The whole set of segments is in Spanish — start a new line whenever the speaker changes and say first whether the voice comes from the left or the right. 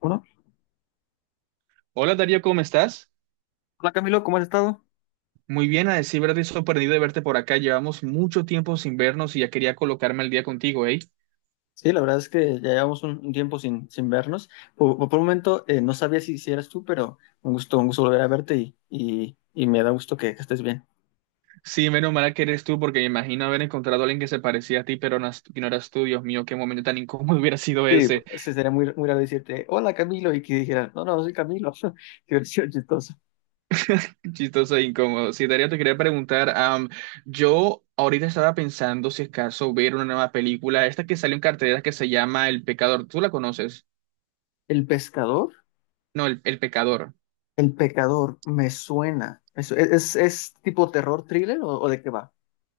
left: Bueno,
right: Hola Darío, ¿cómo estás?
left: hola Camilo, ¿cómo has estado?
right: Muy bien, a decir verdad, estoy sorprendido de verte por acá. Llevamos mucho tiempo sin vernos y ya quería colocarme al día contigo, ¿eh?
left: Sí, la verdad es que ya llevamos un tiempo sin vernos. Por un momento no sabía si eras tú, pero un gusto volver a verte y me da gusto que estés bien.
right: Sí, menos mal que eres tú, porque me imagino haber encontrado a alguien que se parecía a ti, pero no, que no eras tú. Dios mío, qué momento tan incómodo hubiera sido
left: Sí,
right: ese.
left: se sería muy, muy raro decirte, hola Camilo, y que dijeras, no, no, soy Camilo. Qué versión chistosa.
right: Chistoso e incómodo. Sí, Darío, te quería preguntar, yo ahorita estaba pensando si es caso ver una nueva película, esta que salió en cartelera que se llama El Pecador. ¿Tú la conoces?
left: El pescador,
right: No, El Pecador.
left: el pecador, me suena. Es tipo terror thriller o de qué va?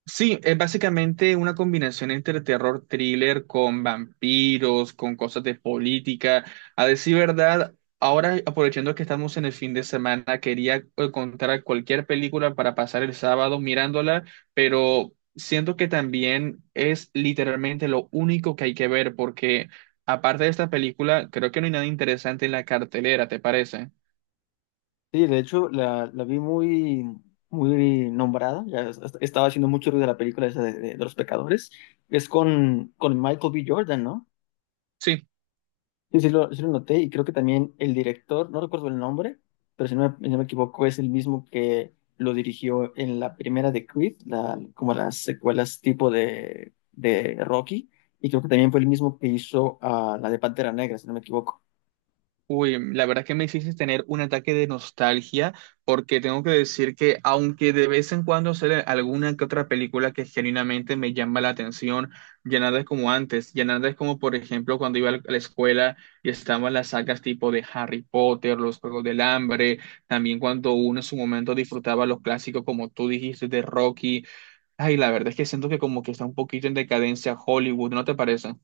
right: Sí, es básicamente una combinación entre terror thriller con vampiros, con cosas de política. A decir verdad, ahora aprovechando que estamos en el fin de semana, quería encontrar cualquier película para pasar el sábado mirándola, pero siento que también es literalmente lo único que hay que ver, porque aparte de esta película, creo que no hay nada interesante en la cartelera, ¿te parece?
left: Sí, de hecho, la vi muy, muy nombrada. Estaba haciendo mucho ruido de la película esa de los pecadores. Es con Michael B. Jordan, ¿no?
right: Sí.
left: Sí lo noté. Y creo que también el director, no recuerdo el nombre, pero si no me equivoco, es el mismo que lo dirigió en la primera de Creed, la, como las secuelas tipo de Rocky. Y creo que también fue el mismo que hizo la de Pantera Negra, si no me equivoco.
right: Uy, la verdad que me hiciste tener un ataque de nostalgia porque tengo que decir que aunque de vez en cuando sale alguna que otra película que genuinamente me llama la atención, ya nada es como antes, ya nada es como por ejemplo cuando iba a la escuela y estaban las sagas tipo de Harry Potter, los Juegos del Hambre, también cuando uno en su momento disfrutaba los clásicos como tú dijiste de Rocky. Ay, la verdad es que siento que como que está un poquito en decadencia Hollywood, ¿no te parece?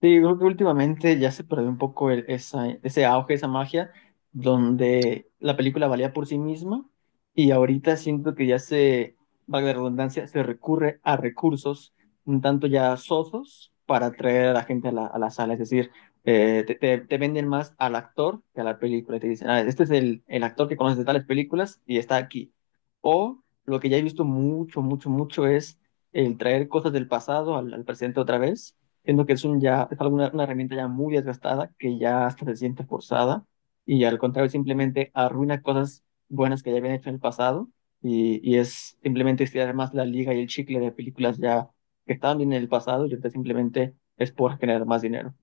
left: Sí, creo que últimamente ya se perdió un poco esa, ese auge, esa magia, donde la película valía por sí misma y ahorita siento que valga la redundancia, se recurre a recursos un tanto ya sosos para atraer a la gente a a la sala. Es decir, te venden más al actor que a la película. Te dicen, "Ah, este es el actor que conoces de tales películas y está aquí. O lo que ya he visto mucho, mucho, mucho es el traer cosas del pasado al al presente otra vez. Siento que es un ya, es alguna, una herramienta ya muy desgastada, que ya hasta se siente forzada, y al contrario, simplemente arruina cosas buenas que ya habían hecho en el pasado, y es simplemente estirar más la liga y el chicle de películas ya que estaban bien en el pasado, y ahorita simplemente es por generar más dinero.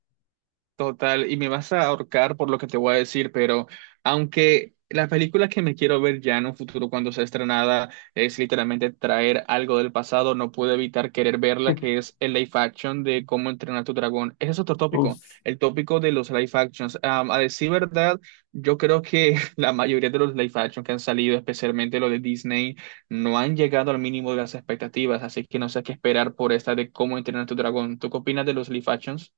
right: Total, y me vas a ahorcar por lo que te voy a decir, pero aunque la película que me quiero ver ya en un futuro cuando sea estrenada es literalmente traer algo del pasado, no pude evitar querer verla, que es el live action de Cómo entrenar a tu dragón. Ese es otro tópico,
left: Uf,
right: el tópico de los live actions. A decir verdad, yo creo que la mayoría de los live action que han salido, especialmente los de Disney, no han llegado al mínimo de las expectativas, así que no sé qué esperar por esta de Cómo entrenar a tu dragón. ¿Tú qué opinas de los live actions?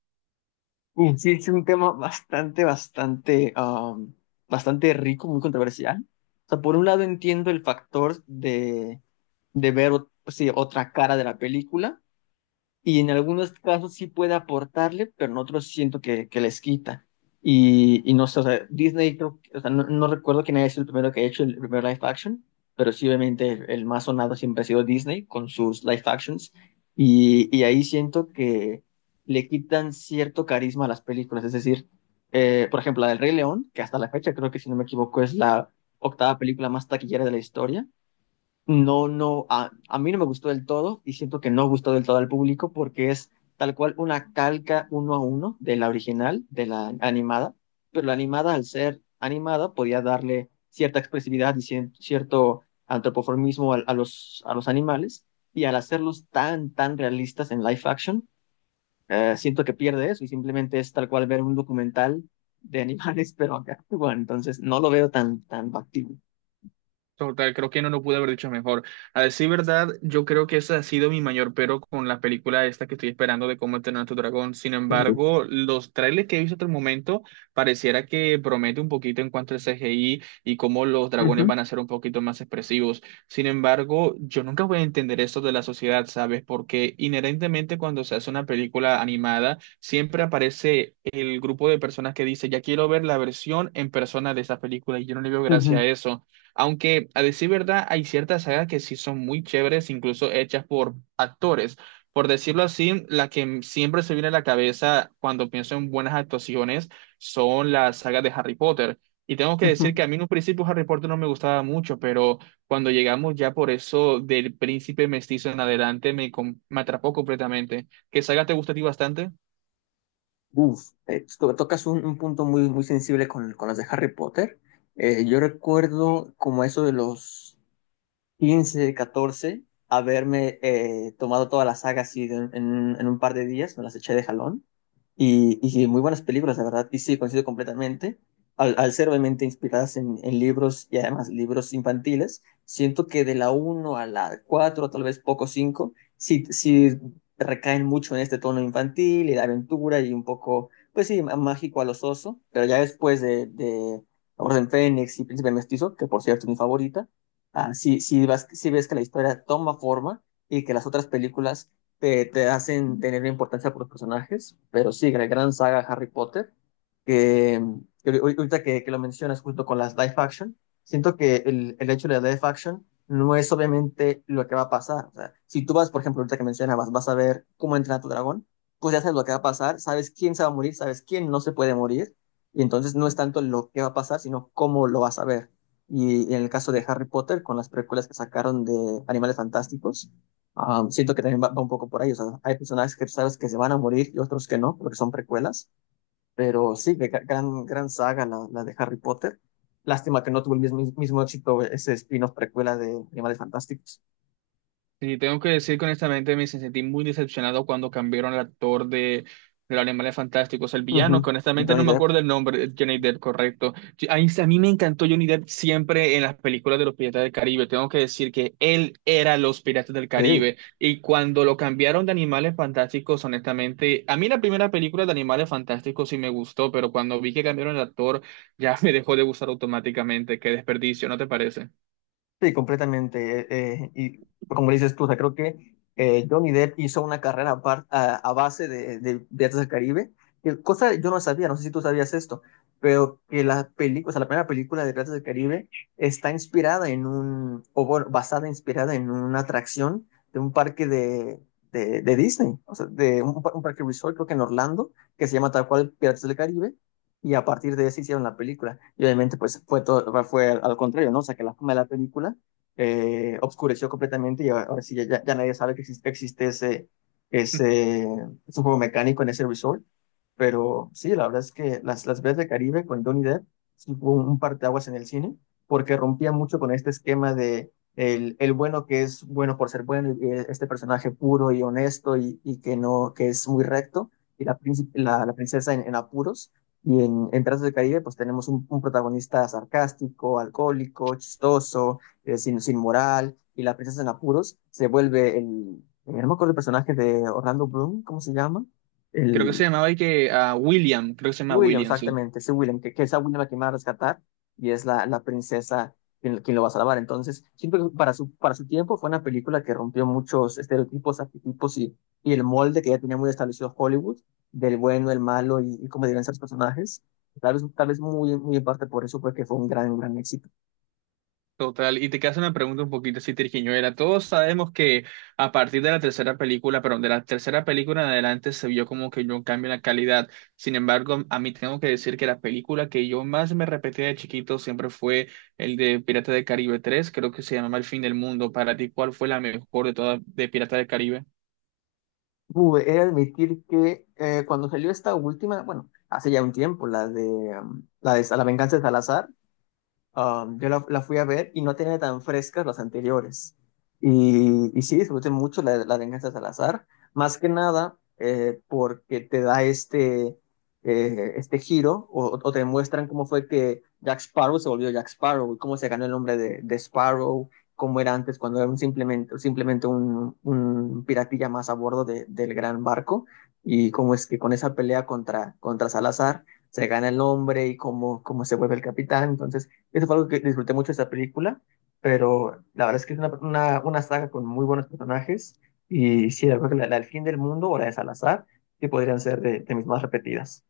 left: sí, es un tema bastante, bastante, bastante rico, muy controversial. O sea, por un lado entiendo el factor de ver otra cara de la película, y en algunos casos sí puede aportarle, pero en otros siento que les quita. Y no sé, o sea, Disney, creo o sea, no recuerdo quién es el primero que ha hecho el primer live action, pero sí, obviamente, el más sonado siempre ha sido Disney con sus live actions. Y ahí siento que le quitan cierto carisma a las películas. Es decir, por ejemplo, la del Rey León, que hasta la fecha creo que, si no me equivoco, es la octava película más taquillera de la historia. A mí no me gustó del todo y siento que no gustó del todo al público porque es tal cual una calca uno a uno de la original, de la animada, pero la animada al ser animada podía darle cierta expresividad y cierto antropoformismo a, a los animales y al hacerlos tan, tan realistas en live action, siento que pierde eso y simplemente es tal cual ver un documental de animales, pero acá, bueno, entonces no lo veo tan, tan factible.
right: Total, creo que no lo pude haber dicho mejor. A decir verdad, yo creo que ese ha sido mi mayor pero con la película esta que estoy esperando de cómo entrenar a tu dragón. Sin
left: Sí.
right: embargo, los trailers que he visto hasta el momento pareciera que promete un poquito en cuanto al CGI y cómo los dragones
left: Ujú,
right: van a ser un poquito más expresivos. Sin embargo, yo nunca voy a entender esto de la sociedad, ¿sabes? Porque inherentemente cuando se hace una película animada, siempre aparece el grupo de personas que dice, ya quiero ver la versión en persona de esa película y yo no le veo gracia
left: ujú,
right: a eso. Aunque a decir verdad, hay ciertas sagas que sí son muy chéveres, incluso hechas por actores. Por decirlo así, la siempre se viene a la cabeza cuando pienso en buenas actuaciones son las sagas de Harry Potter. Y tengo que decir que
left: ujú.
right: a mí en un principio Harry Potter no me gustaba mucho, pero cuando llegamos ya por eso del príncipe mestizo en adelante me atrapó completamente. ¿Qué saga te gusta a ti bastante?
left: Tocas un punto muy, muy sensible con las de Harry Potter. Yo recuerdo como eso de los 15 14 haberme tomado toda la saga así en un par de días, me las eché de jalón. Y sí, muy buenas películas, la verdad. Y sí, coincido completamente. Al ser obviamente inspiradas en libros y además libros infantiles, siento que de la uno a la 4, tal vez poco 5 sí, sí recaen mucho en este tono infantil y de aventura y un poco, pues sí, mágico a los osos. Pero ya después de Orden Fénix y Príncipe Mestizo, que por cierto es mi favorita, si ves que la historia toma forma y que las otras películas te hacen tener importancia por los personajes, pero sí, la gran saga Harry Potter, que, que ahorita que lo mencionas justo con las live action, siento que el hecho de la live action no es obviamente lo que va a pasar. O sea, si tú vas, por ejemplo, ahorita que mencionabas, vas a ver cómo entra tu dragón, pues ya sabes lo que va a pasar, sabes quién se va a morir, sabes quién no se puede morir, y entonces no es tanto lo que va a pasar, sino cómo lo vas a ver. Y en el caso de Harry Potter, con las precuelas que sacaron de Animales Fantásticos, siento que también va un poco por ahí. O sea, hay personajes que sabes que se van a morir y otros que no, porque son precuelas. Pero sí, gran, gran saga la de Harry Potter. Lástima que no tuvo mismo éxito ese spin-off precuela de Animales Fantásticos.
right: Sí, tengo que decir que honestamente me sentí muy decepcionado cuando cambiaron al actor de los Animales Fantásticos, el villano,
left: Ujú.
right: que honestamente no
left: Johnny
right: me
left: Depp.
right: acuerdo el nombre, Johnny Depp, correcto. Sí, a a mí me encantó Johnny Depp siempre en las películas de los Piratas del Caribe. Tengo que decir que él era los Piratas del
left: Sí.
right: Caribe. Y cuando lo cambiaron de Animales Fantásticos, honestamente, a mí la primera película de Animales Fantásticos sí me gustó, pero cuando vi que cambiaron el actor, ya me dejó de gustar automáticamente. Qué desperdicio, ¿no te parece?
left: Sí, completamente. Y como dices tú, o sea, creo que Johnny Depp hizo una carrera a, a base de Piratas del Caribe, que cosa yo no sabía, no sé si tú sabías esto, pero que la película, o sea, la primera película de Piratas del Caribe está inspirada en un, o bueno, basada, inspirada en una atracción de un parque de Disney, o sea, de un, un parque resort, creo que en Orlando, que se llama tal cual Piratas del Caribe, y a partir de eso hicieron la película. Y obviamente, pues fue todo, fue al contrario, ¿no? O sea, que la fama de la película obscureció completamente y ahora sí ya, ya nadie sabe que existe ese, ese juego mecánico en ese resort. Pero sí, la verdad es que las veces de Caribe con Johnny Depp sí fue un parteaguas en el cine, porque rompía mucho con este esquema de el bueno que es bueno por ser bueno, y este personaje puro y honesto y que no, que es muy recto, y la princesa en apuros y en Trazos del Caribe, pues tenemos un protagonista sarcástico, alcohólico, chistoso, sin moral, y la princesa en apuros se vuelve el, no me acuerdo el personaje de Orlando Bloom, ¿cómo se llama?
right: Creo que se
left: El,
right: llamaba y que a William, creo que se llama
left: William,
right: William, sí.
left: exactamente, ese William, que es a William a quien va a rescatar y es la princesa quien, quien lo va a salvar. Entonces, siento que para para su tiempo fue una película que rompió muchos estereotipos, arquetipos y el molde que ya tenía muy establecido Hollywood, del bueno, el malo y cómo debían ser los personajes. Tal vez muy, muy en parte por eso fue que fue un gran, gran éxito.
right: Total, y te queda una pregunta un poquito así era. Todos sabemos que a partir de la tercera película, perdón, de la tercera película en adelante se vio como que yo un cambio en la calidad. Sin embargo, a mí tengo que decir que la película que yo más me repetía de chiquito siempre fue el de Pirata del Caribe tres, creo que se llamaba El fin del mundo. Para ti, ¿cuál fue la mejor de todas de Pirata del Caribe?
left: He de admitir que cuando salió esta última, bueno, hace ya un tiempo, la de La venganza de Salazar. Yo la fui a ver y no tenía tan frescas las anteriores. Y sí, disfruté mucho la venganza de Salazar, más que nada porque te da este giro o te muestran cómo fue que Jack Sparrow se volvió Jack Sparrow y cómo se ganó el nombre de Sparrow, cómo era antes cuando era un simplemente un piratilla más a bordo del gran barco y cómo es que con esa pelea contra Salazar se gana el nombre y cómo, cómo se vuelve el capitán. Entonces, eso fue algo que disfruté mucho de esta película, pero la verdad es que es una saga con muy buenos personajes y sí, yo creo que la del fin del mundo o la de Salazar que podrían ser de mis más repetidas.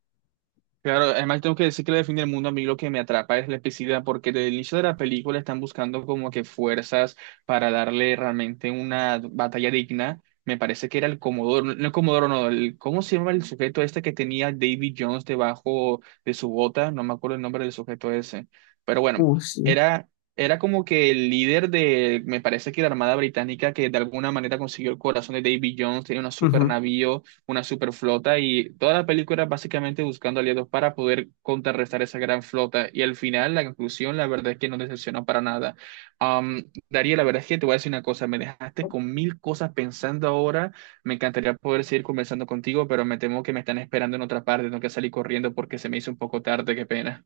right: Claro, además tengo que decir que la define el mundo a mí lo que me atrapa es la epicidad, porque desde el inicio de la película están buscando como que fuerzas para darle realmente una batalla digna. Me parece que era el Comodoro, el Comodoro, no, el, ¿cómo se llama el sujeto este que tenía David Jones debajo de su bota? No me acuerdo el nombre del sujeto ese. Pero bueno,
left: Sí.
right: era, era como que el líder de, me parece que la Armada Británica que de alguna manera consiguió el corazón de David Jones, tenía un super
left: Ujú.
right: navío, una super flota, y toda la película básicamente buscando aliados para poder contrarrestar esa gran flota, y al final la conclusión la verdad es que no decepcionó para nada. Darío, la verdad es que te voy a decir una cosa, me dejaste con mil cosas pensando ahora, me encantaría poder seguir conversando contigo, pero me temo que me están esperando en otra parte, tengo que salir corriendo porque se me hizo un poco tarde, qué pena.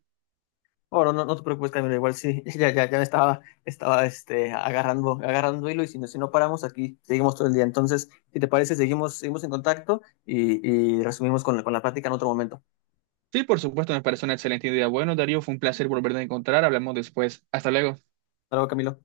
left: Bueno, no te preocupes, Camilo, igual sí, ya me estaba, estaba este, agarrando, agarrando hilo y si no, si no paramos aquí, seguimos todo el día. Entonces, si te parece, seguimos, seguimos en contacto y resumimos con, con la plática en otro momento.
right: Sí, por supuesto, me parece una excelente idea. Bueno, Darío, fue un placer volverte a encontrar, hablamos después, hasta luego.
left: Hasta luego, Camilo.